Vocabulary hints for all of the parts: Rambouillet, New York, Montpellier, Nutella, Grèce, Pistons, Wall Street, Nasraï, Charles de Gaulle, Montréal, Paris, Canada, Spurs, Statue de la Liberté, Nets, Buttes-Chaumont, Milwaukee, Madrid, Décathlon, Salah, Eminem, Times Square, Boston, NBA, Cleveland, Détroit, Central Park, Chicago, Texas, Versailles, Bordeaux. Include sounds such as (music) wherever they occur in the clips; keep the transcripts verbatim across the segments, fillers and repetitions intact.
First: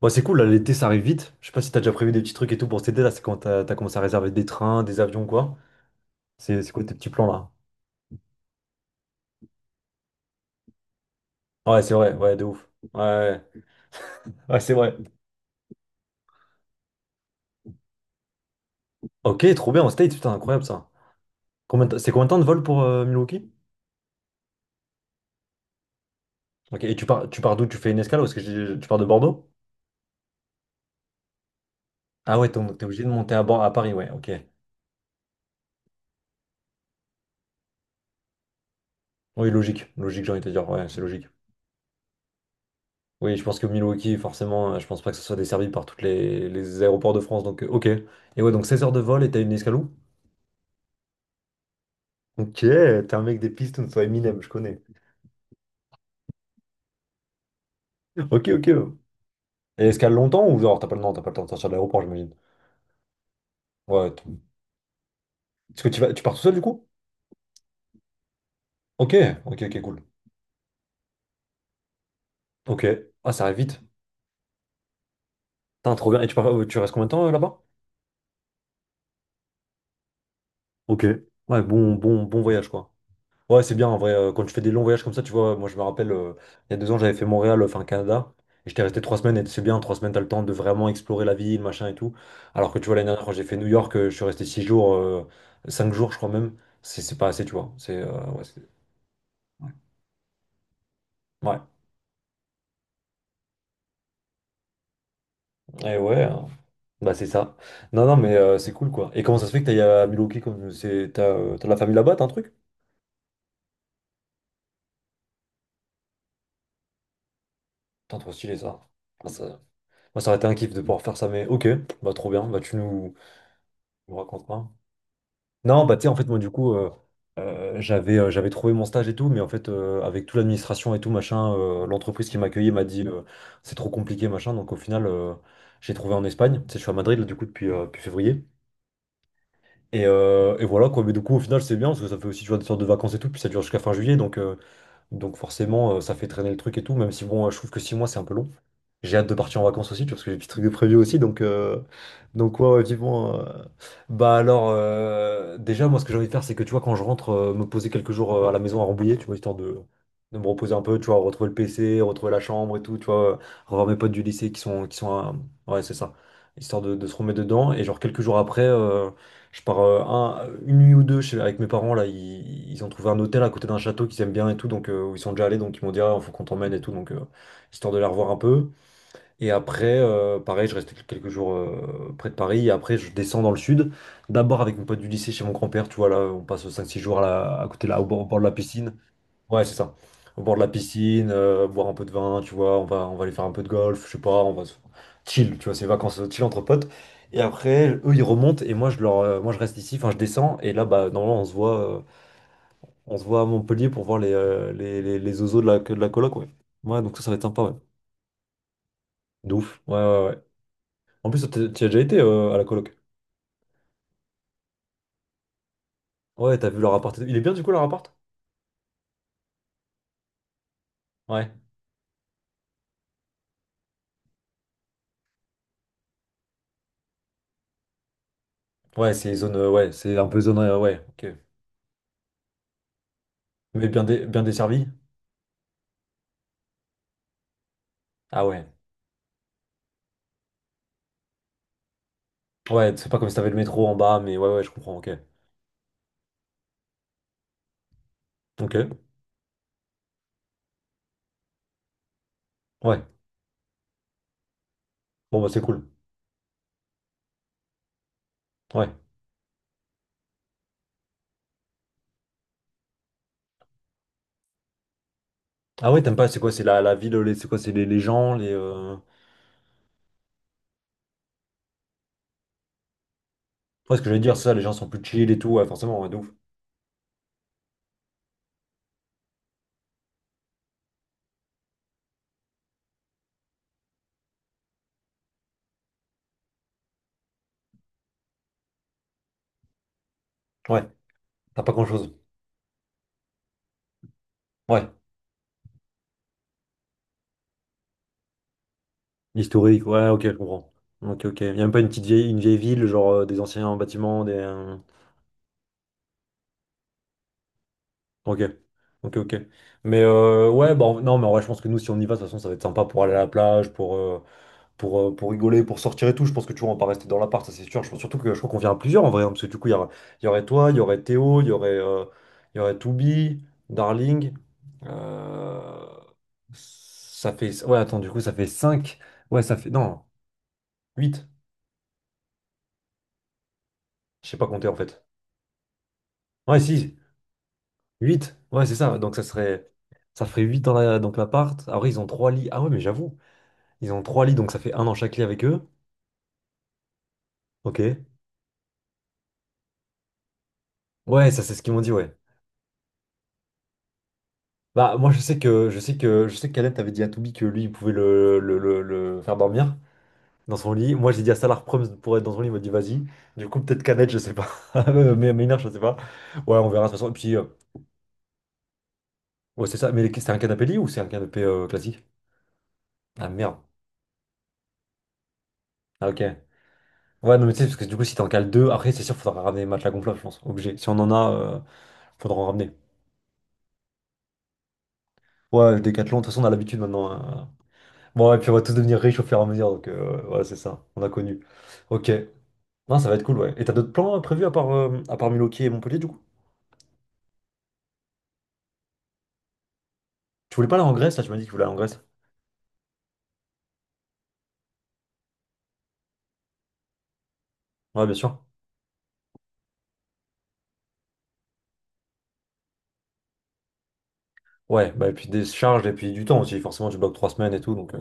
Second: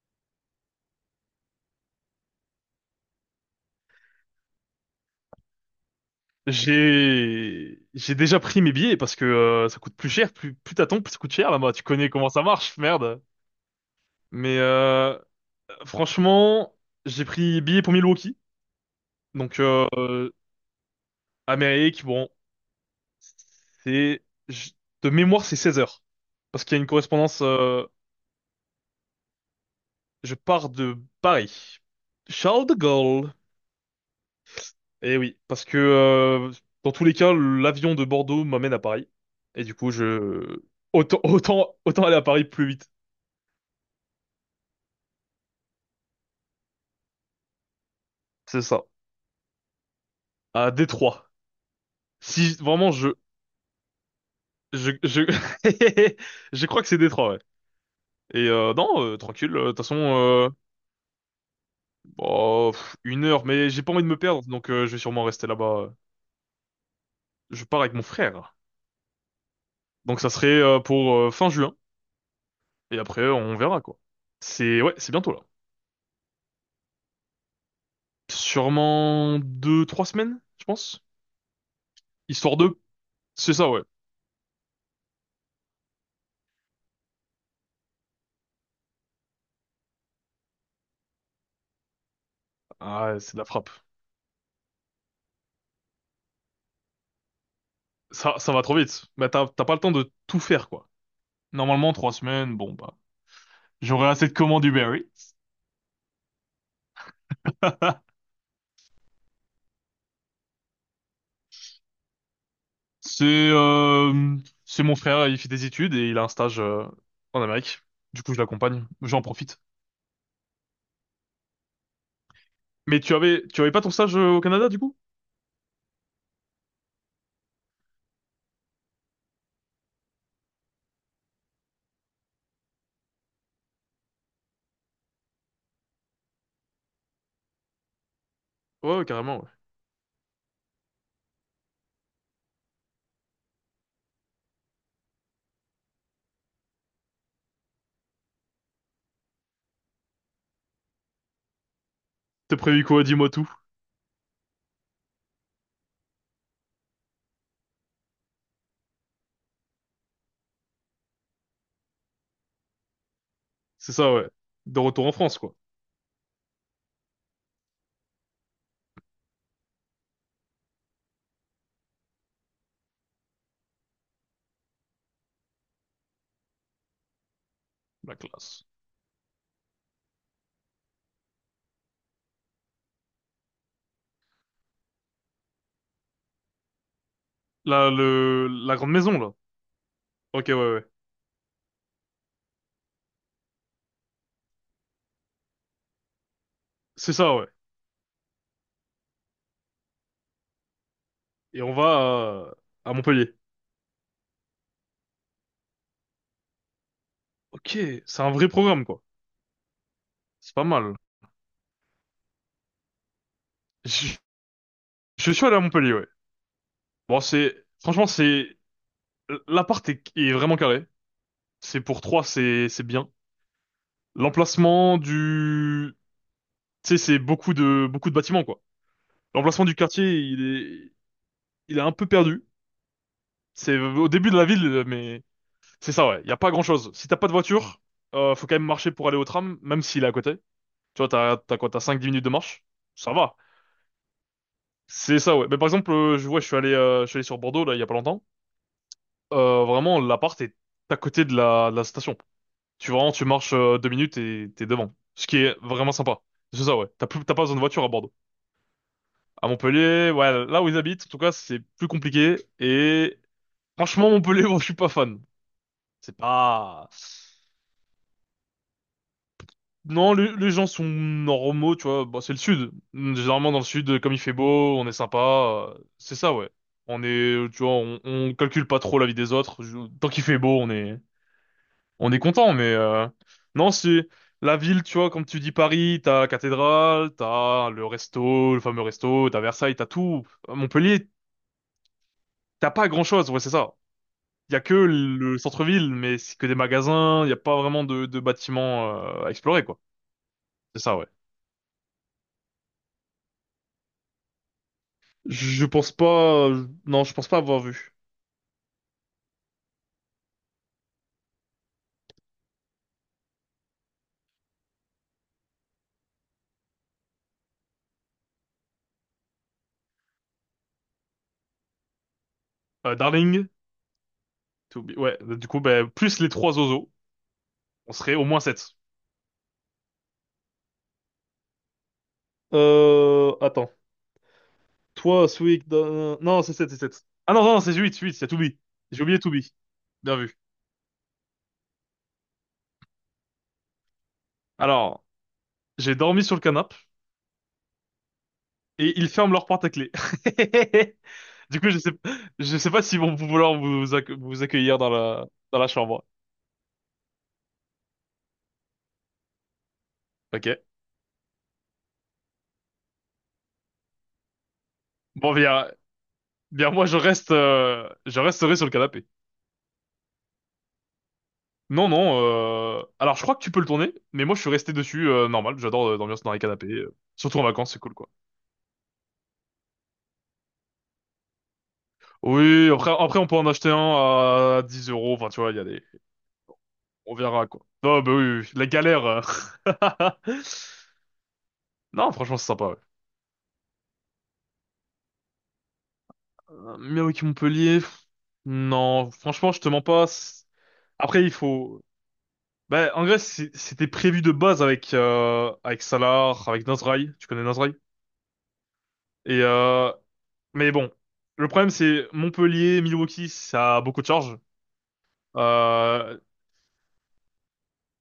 Bon, c'est cool, là, l'été ça arrive vite. Je sais pas si t'as déjà prévu des petits trucs et tout pour cet été, là, c'est quand t'as t'as commencé à réserver des trains, des avions, quoi. C'est c'est quoi tes petits plans là? J'ai j'ai déjà pris mes billets parce que euh, ça coûte plus cher, plus plus t'attends, plus ça coûte cher là-bas. Ouais, Tu c'est connais vrai, comment ouais, ça de ouf. marche, Ouais, merde. ouais, ouais, Mais ouais, c'est vrai. euh, franchement, j'ai pris billets pour Milwaukee, Ok, donc trop bien, euh, en States, euh, putain, incroyable ça. Combien de- Amérique. C'est combien Bon, de temps de vol pour euh, Milwaukee? c'est je- de mémoire c'est seize heures parce qu'il y a Ok, une et tu pars, tu correspondance. pars d'où? Tu euh, fais une escale parce que j'ai- tu pars de Bordeaux? Je pars de Paris, Ah ouais, t'es Charles de t'es obligé de Gaulle. monter à, Bor- à Paris, ouais, ok. Eh oui, parce que euh, dans tous les cas, l'avion de Bordeaux m'amène à Paris Oui, et du logique, coup logique, j'ai envie de te je dire, ouais, c'est autant logique. autant autant aller à Paris plus vite. Oui, je pense que Milwaukee, forcément, euh, je pense pas que ce soit desservi par tous les, les aéroports de France, donc euh, ok. Et ouais, C'est donc seize ça. heures de vol et t'as une escale où? À Détroit. Si Ok, vraiment je t'es un mec des Pistons, soit Eminem, je connais. je je (laughs) je crois que c'est Détroit, ouais. Ok, Et ok. euh, non, euh, tranquille. euh, De toute Et façon, escale longtemps euh, ou genre t'as pas le temps, t'as pas le temps de sortir de l'aéroport, j'imagine. bon, pff, une heure, mais j'ai pas envie de Ouais. me t- perdre, donc euh, je vais sûrement rester Est-ce que là-bas. tu vas, tu pars tout seul du coup? Je pars avec mon frère, Ok, ok, ok, cool. donc ça serait euh, pour euh, fin juin. Ok. Et après, Ah, euh, ça arrive on vite. verra quoi. C'est ouais, c'est bientôt là. Putain, trop bien. Et tu pars, tu restes combien de temps euh, là-bas? Sûrement deux, trois semaines, je pense. Ok. Ouais, bon, bon, bon Histoire voyage de. quoi. C'est Ouais, ça, c'est ouais. bien en vrai. euh, quand tu fais des longs voyages comme ça, tu vois, moi je me rappelle, euh, il y a deux ans, j'avais fait Montréal, euh, enfin Canada, et j'étais resté trois semaines, et c'est bien, trois semaines, t'as le temps de vraiment explorer la ville, machin et tout. Alors que tu vois, l'année Ah, ouais, dernière, quand c'est de j'ai la fait New frappe. York, euh, je suis resté six jours, euh, cinq jours, je crois même. C'est c'est pas assez, tu vois. C'est euh, Ça, ouais, ça c'est- va trop vite. Bah t'as t'as pas le temps de tout faire quoi. Ouais. Normalement, trois semaines, bon bah. J'aurai assez de commandes Uber Eats. Et ouais, euh, bah c'est ça. Non, non, mais euh, c'est cool quoi. Et comment ça se fait que t'ailles à Milwaukee comme c'est t'as euh, t'as de la famille là-bas, t'as un truc? (laughs) C'est euh, c'est mon frère, il fait des études et il a un stage euh, en Amérique. Putain, Du trop coup, je stylé l'accompagne, ça. j'en Ah, ça- profite. Moi, ça aurait été un kiff de pouvoir faire ça, mais ok, bah trop bien, bah tu Mais nous, tu avais tu avais pas ton nous stage euh, au Canada raconteras. du coup? Non, bah tu sais, en fait, moi, du coup, euh, euh, j'avais euh, j'avais trouvé mon stage et tout, mais en fait, euh, avec toute l'administration et tout, machin, euh, l'entreprise qui m'accueillait m'a dit euh, c'est trop compliqué, machin. Donc, au final, euh, j'ai trouvé en Espagne. Tu sais, je suis à Madrid, là, du coup, depuis, euh, depuis février. Ouais, ouais, carrément. Ouais. Et, euh, et voilà, quoi. Mais du coup, au final, c'est bien parce que ça fait aussi, tu vois, des sortes de vacances et tout, puis ça dure jusqu'à fin juillet. Donc, euh, donc forcément, euh, ça fait traîner le truc et tout, même si bon, euh, je trouve que six mois, c'est un peu long. J'ai hâte de partir en vacances aussi, tu vois, parce que j'ai des petits trucs de prévu aussi. Donc, euh, T'as donc ouais, ouais, prévu quoi? Dis-moi vivement. Euh, tout. Bah alors, euh, déjà, moi, ce que j'ai envie de faire, c'est que, tu vois, quand je rentre, euh, me poser quelques jours euh, à la maison à Rambouillet, tu vois, histoire de, de me reposer un peu, tu vois, retrouver le P C, retrouver la chambre et tout, tu vois, euh, revoir C'est mes potes ça, du ouais. lycée qui De sont, qui retour sont en à- France, quoi. Ouais, c'est ça. Histoire de, de se remettre dedans. Et genre, quelques jours après, euh, je pars euh, un- une nuit ou deux chez, avec mes parents là, ils, ils ont trouvé un hôtel à côté d'un château qu'ils aiment bien et tout, donc euh, où ils sont déjà allés, donc ils m'ont dit ah, faut qu'on t'emmène et tout, donc euh, histoire de les La revoir un classe. peu. Et après, euh, pareil, je reste quelques jours euh, près de Paris, et après je descends dans le sud, d'abord avec mon pote du lycée chez mon grand-père, tu vois là, on passe cinq six jours à, la- à côté Là, là, au bord, au bord de le la la grande piscine. maison, là. Ouais, c'est ça. Au Ok, bord ouais, de la ouais. piscine, euh, boire un peu de vin, tu vois, on va, on va aller faire un peu de golf, je sais pas, on va se chill, tu vois, c'est vacances euh, chill entre potes. C'est ça, Et ouais. après, eux, ils remontent et moi, je leur, euh, moi, je reste ici, enfin, je descends et là, bah, normalement, on se Et on voit, euh, va euh, à on se Montpellier. voit à Montpellier pour voir les, euh, les, les, les zozos de la, de la coloc, ouais. Ouais, donc ça, ça va être sympa, ouais. Ok, c'est un vrai programme, quoi. De ouf, ouais, ouais, ouais. C'est pas mal. En plus, toi, t'es- t'y as déjà été euh, à la coloc. Je, je suis allé à Montpellier, ouais. Ouais, t'as vu leur appart Bon, et tout. Il est bien, du c'est coup, leur franchement, appart? c'est l'appart est, est vraiment carré. Ouais. C'est pour trois, c'est c'est bien. L'emplacement du, tu sais, c'est beaucoup de beaucoup de bâtiments quoi. Ouais, c'est zone, L'emplacement euh, du ouais, quartier, c'est un peu il zone, euh, est ouais, ok. il est un peu perdu. C'est Mais bien, au dé- début de bien la ville, desservi? mais c'est ça ouais. Il y a pas grand-chose. Si t'as pas de voiture, euh, Ah faut quand même ouais. marcher pour aller au tram, même s'il est à côté. Tu vois, t'as t'as quoi, t'as cinq dix minutes de marche. Ouais, c'est Ça pas comme si va. t'avais le métro en bas, mais ouais, ouais, je comprends, ok. C'est ça ouais. Mais par exemple, euh, je vois, je suis allé euh, je suis allé sur Bordeaux là il y a pas longtemps. Ok, Euh, vraiment, l'appart est à côté de la de la station. Tu ouais. vraiment, tu marches euh, deux minutes et t'es devant. Ce qui Bon, bah, est c'est cool. vraiment sympa. C'est ça, ouais. T'as plus, t'as pas besoin de voiture à Bordeaux. Ouais. À Montpellier, ouais, là où ils habitent, en tout cas, c'est plus compliqué. Et franchement, Montpellier, (laughs) moi, je suis pas fan. Ah ouais, t'aimes C'est pas, c'est quoi, c'est la, pas... la ville, les- c'est quoi, c'est les, les gens, les, euh, Non, les, les gens sont normaux, tu vois. Bah, c'est le sud. Généralement, dans le ouais, sud, ce que comme je il veux fait dire, c'est ça, les gens beau, on sont est plus sympa. chill et tout, ouais, euh, forcément, ouais, C'est de ouf. ça, ouais. On est, tu vois, on, on calcule pas trop la vie des autres. Je- Tant qu'il fait beau, on est, on est content, mais euh, non, c'est la ville, tu vois, comme tu dis Paris, t'as cathédrale, t'as le resto, le fameux resto, t'as Versailles, t'as tout. À Ouais, Montpellier, t'as pas grand-chose. t'as pas grand-chose, ouais, c'est ça. Il y a que Ouais. le centre-ville, mais c'est que des magasins, il y a pas vraiment de, de bâtiments euh, à explorer, quoi. Historique, ouais, ok, je comprends. C'est ça, ouais. Ok, ok. Y a même pas une petite vieille, une vieille ville, genre euh, des anciens bâtiments, des. Euh, Je pense pas, non, je pense pas avoir vu. Ok, ok, ok. Mais euh, ouais, bah, en- non, mais en vrai, je pense que nous, si on y va, de toute façon, ça va être sympa pour aller à la plage, pour... euh, pour, euh, pour rigoler, pour sortir et tout. Je pense que tu vois, on va pas rester dans l'appart, ça c'est sûr. Je pense surtout que je crois qu'on vient à plusieurs en vrai, hein, parce que du coup, il y, aura- il y aurait toi, il y aurait Théo, il y aurait, euh, il y aurait Euh, Toubi, Darling, Darling. to be- ouais, du coup, Euh, ben, plus les trois oiseaux, ça fait, ouais, on attends, du serait coup, au ça moins fait sept. cinq. Ouais, ça fait. Non, huit. Euh, attends. Je sais pas compter en fait. Toi, Sweet, euh, non, c'est Ouais, sept, c'est si, sept. Ah non, non, c'est huit, huit. Il y a huit. Toubi. Ouais, c'est ça. J'ai Donc oublié ça Toubi. serait. Bien Ça vu. ferait huit dans la, donc l'appart. Après, ils ont trois lits. Ah ouais, mais j'avoue. Ils ont trois lits, donc ça fait un dans Alors, chaque lit avec eux. j'ai dormi sur le canapé Ok. et ils ferment leur porte à clé. (laughs) Ouais, ça c'est Du ce coup, qu'ils je m'ont sais, dit, ouais. je sais pas s'ils vont vouloir vous, accue- vous accueillir dans Bah, moi, je la, sais dans la que, je sais chambre. que, je sais qu'Alep t'avait dit à Toubi que lui, il pouvait le, le, le, le faire dormir dans Ok. son lit. Moi, j'ai dit à Salar Proms pour être dans son lit, il m'a dit vas-y. Du coup, peut-être Canet, je sais pas. (laughs) Mais Bon, mais Maynard, je bien, sais pas. Ouais, on bien, verra moi, de je toute façon. Et reste, puis, euh, euh, je resterai sur le canapé. ouais, c'est ça. Mais c'est un canapé lit ou c'est un canapé euh, Non, classique? non, euh, alors je Ah crois que tu merde. peux le tourner, mais moi je suis resté dessus, euh, normal, j'adore euh, Ah dormir ok. dans les canapés, euh, Ouais, surtout en non, mais tu sais, vacances, parce c'est que cool du coup, quoi. si t'en cales deux, après, c'est sûr, faudra ramener les matelas gonflables, je pense. Obligé. Si on en a, euh, faudra en ramener. Oui, après, après on peut en acheter un à dix euros, enfin tu vois, il y a Ouais, le des, Décathlon, de toute façon, on a l'habitude maintenant, on verra, hein. quoi. Non, bah Bon, et oui, oui, puis on va la tous devenir galère. riches euh. au fur et à mesure, donc euh, voilà, (laughs) c'est ça. On a connu. Ok. Non, franchement, c'est sympa, ouais. Non, ça va être cool, ouais. Et t'as d'autres plans euh, prévus à part, euh, à part Milwaukee et Montpellier, du coup? Euh, Milwaukee-Montpellier, pff, non, franchement, je te mens pas. c'est- Tu voulais pas aller en Grèce, là, Après, tu il m'as dit que tu voulais aller en faut... Grèce. Bah, en Grèce, c'est- c'était prévu de base avec, euh, avec Salah, avec Nasraï. Tu connais Nasraï? Ouais, bien sûr. Et, euh, mais bon, le problème, c'est Montpellier, Milwaukee, ça a beaucoup de charges. Ouais, bah, et puis des charges, et puis Euh, du temps aussi. Forcément, tu bloques trois semaines et tout, donc euh,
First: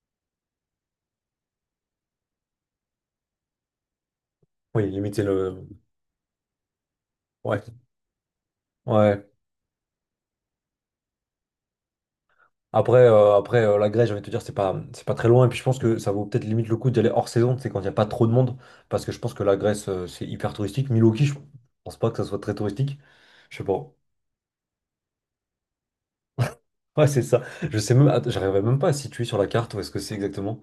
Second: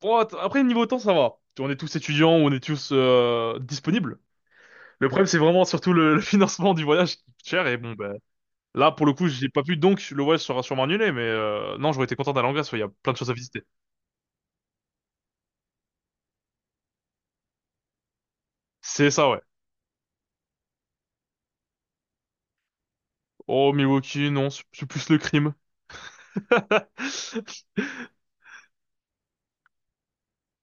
bon, att- après, niveau temps, ça va. On est tous étudiants, on est tous euh, disponibles. oui, Le limiter problème, c'est vraiment le. surtout le, le (laughs) financement du voyage qui coûte Ouais. cher. Et bon, ben là, pour le Ouais. coup, j'ai pas pu, donc le voyage sera sûrement annulé, mais euh, non, j'aurais été content d'aller en Grèce, ouais, il y a Après, plein de choses à euh, visiter. après euh, la Grèce, j'ai envie de te dire, c'est pas, c'est pas très loin. Et puis je pense que ça vaut peut-être limite le coup d'y aller hors saison, c'est quand il n'y a pas trop de monde. Parce C'est que je ça, pense ouais. que la Grèce, euh, c'est hyper touristique. Milwaukee, je pense pas que ça soit très touristique. Je sais Oh, pas. Milwaukee, non, c'est c'est plus le crime. Ouais, c'est ça. Je sais même, (laughs) att- j'arrivais même pas à situer sur la carte où est-ce que c'est exactement.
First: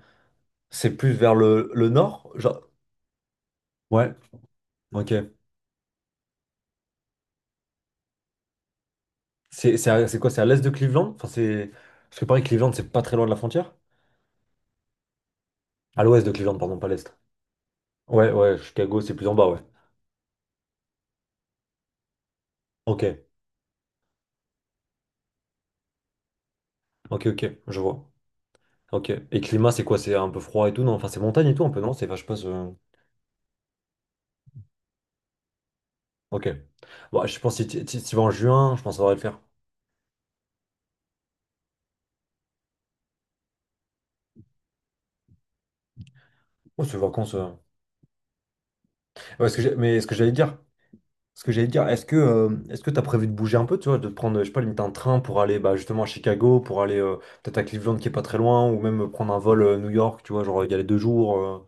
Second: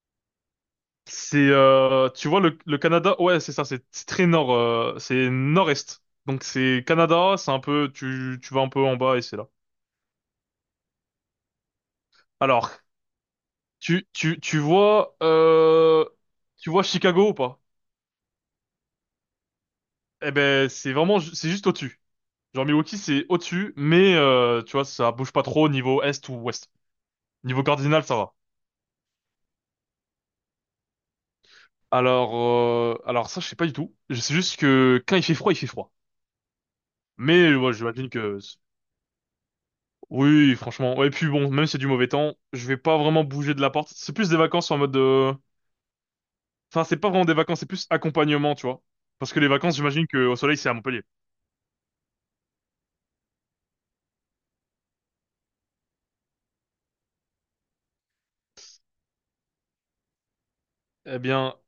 C'est plus vers C'est, le, le euh, tu nord, vois, le, genre. le Canada, ouais, c'est ça, c'est c'est Ouais, très nord, euh, ok. c'est nord-est. Donc c'est Canada, c'est un peu, tu, tu vas un peu en bas et c'est là. C'est c'est à- c'est quoi? C'est à l'est de Cleveland? Enfin, c'est. Parce que pareil, Cleveland, Alors, c'est pas très loin de la frontière. tu, tu, tu vois, À euh, l'ouest de Cleveland, tu pardon, vois pas l'est. Chicago ou pas? Ouais, ouais, Chicago, c'est plus en bas, ouais. Eh ben, c'est vraiment, ju- c'est juste au-dessus. Genre Milwaukee, Ok, c'est au-dessus, mais euh, tu vois, ça bouge pas trop au niveau est ou ouest. ok, ok, Niveau je cardinal, vois. ça va. Ok. Et climat, c'est quoi? C'est un peu froid et tout, non? Enfin, c'est montagne et tout, un peu, non? C'est vache pas Alors, ce. euh, alors ça, je sais pas du tout. Je sais juste que quand il fait froid, il fait froid. Ok. Bon, je Mais pense euh, que si ouais, tu si j'imagine tu vas en que juin, je pense que ça devrait le faire. oui, franchement. Ouais, et puis bon, même si c'est du mauvais temps, je vais pas vraiment bouger de la porte. C'est plus des vacances en mode. euh, Oh, Enfin, c'est c'est pas vraiment vacances. des Euh. vacances, c'est plus accompagnement, tu vois. Parce que Ouais, les ce que j'ai- vacances, mais ce j'imagine que que j'allais au dire, soleil, c'est à Montpellier. ce que j'allais te dire, est-ce que euh, est-ce que tu as prévu de bouger un peu, tu vois, de prendre, je sais pas, limite un train pour aller bah, justement à Chicago, pour aller euh, peut-être à Cleveland qui est pas très loin, ou même euh, prendre un vol euh, New York, tu vois, genre y aller deux Eh jours. bien, Euh.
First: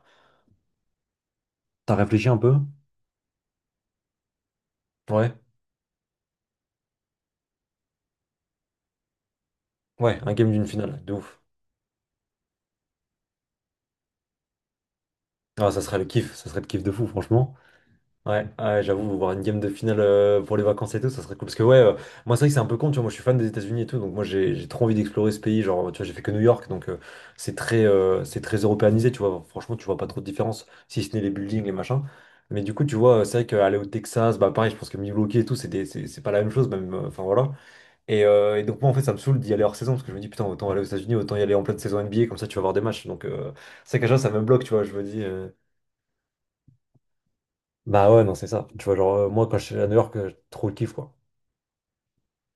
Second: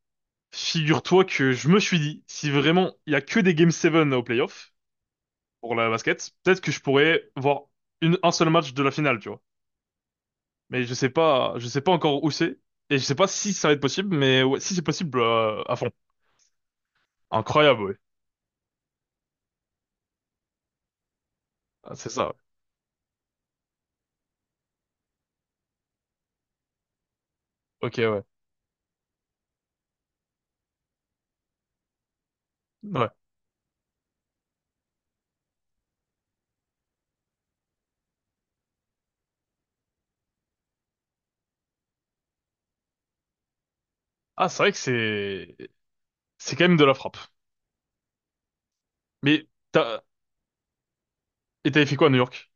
figure-toi que je me T'as suis dit, réfléchi un si peu? vraiment il y a que des Game sept au playoff Ouais, pour la basket, peut-être que je pourrais voir une, un seul match de la finale, tu vois. ouais, un game d'une Mais je finale, sais de ouf. pas, je sais pas encore où c'est et je sais pas si ça va être possible, mais ouais, si c'est possible, euh, Ah, à ça fond. serait le kiff, ça serait le kiff de fou, franchement. Incroyable, ouais. Ouais, ouais, j'avoue, voir une game de finale euh, pour les vacances et tout, ça serait cool. Parce que ouais, euh, Ah, c'est ça. Ouais. moi c'est vrai que c'est un peu con, tu vois, moi je suis fan des États-Unis et tout, donc moi j'ai j'ai trop envie d'explorer ce pays. Genre, tu vois, j'ai fait que New York, donc euh, c'est très, Ok, euh, ouais. c'est très européanisé, tu vois. Franchement, tu vois pas trop de différence, si ce n'est les buildings, les machins. Mais du coup, tu Ouais. vois, euh, c'est vrai qu'aller au Texas, bah pareil, je pense que Milwaukee et tout, c'est des- c'est c'est pas la même chose, même, euh, enfin voilà. Et, euh, et donc moi en fait, ça me saoule d'y aller hors saison, parce que je me dis, putain, autant aller aux États-Unis, autant y aller en pleine saison N B A, comme ça tu vas voir des matchs. Donc euh, c'est vrai que déjà, ça me Ah, c'est bloque, tu vrai que vois, je me dis. Euh, c'est c'est quand même de la frappe. bah ouais, non, c'est ça. Tu vois, genre, euh, moi, Mais quand je suis à New t'as York, euh, trop le kiff, quoi. et t'avais fait quoi à New York?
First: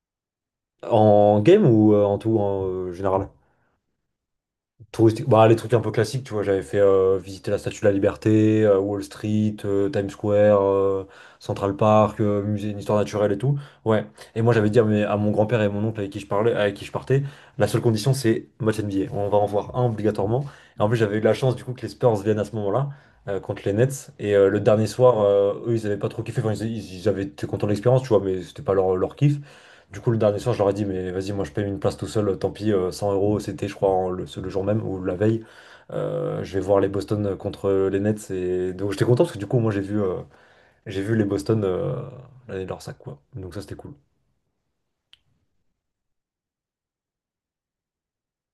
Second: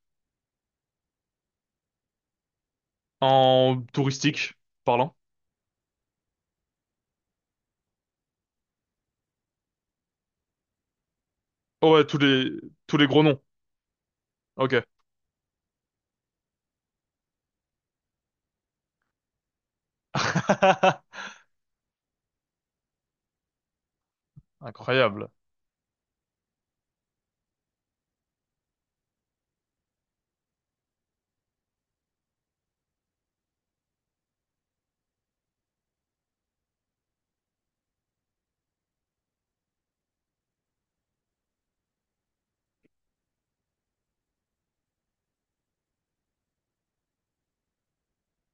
En game ou euh, en tout, en euh, général? En touristique parlant? Touristique. Bah, les trucs un peu classiques, tu vois, j'avais fait euh, visiter la Statue de la Liberté, euh, Wall Street, euh, Times Square, euh, Central Oh ouais, tous Park, euh, les musée d'histoire tous les gros naturelle et noms. tout. Ouais. Et moi, j'avais dit Ok. à, mes- à mon grand-père et mon oncle avec qui je parlais, avec qui je partais, la seule condition, c'est match N B A. On va en voir un obligatoirement. Et en plus, j'avais eu (laughs) la chance, du coup, que les Spurs viennent à ce moment-là, euh, contre les Nets. Et euh, le dernier soir, Incroyable. euh, eux, ils avaient pas trop kiffé. Enfin, ils, ils- ils avaient été contents de l'expérience, tu vois, mais c'était pas leur, leur kiff. Du coup, le dernier soir, je leur ai dit, mais vas-y, moi je paye une place tout seul, euh, tant pis, euh, cent euros, c'était, je crois, en le, ce- le jour même ou la veille. Euh, je vais voir les Boston contre les Nets. Et donc, j'étais content parce que du coup, moi j'ai vu, euh, j'ai vu les Boston euh, l'année de leur sac, quoi. Donc, ça, c'était cool.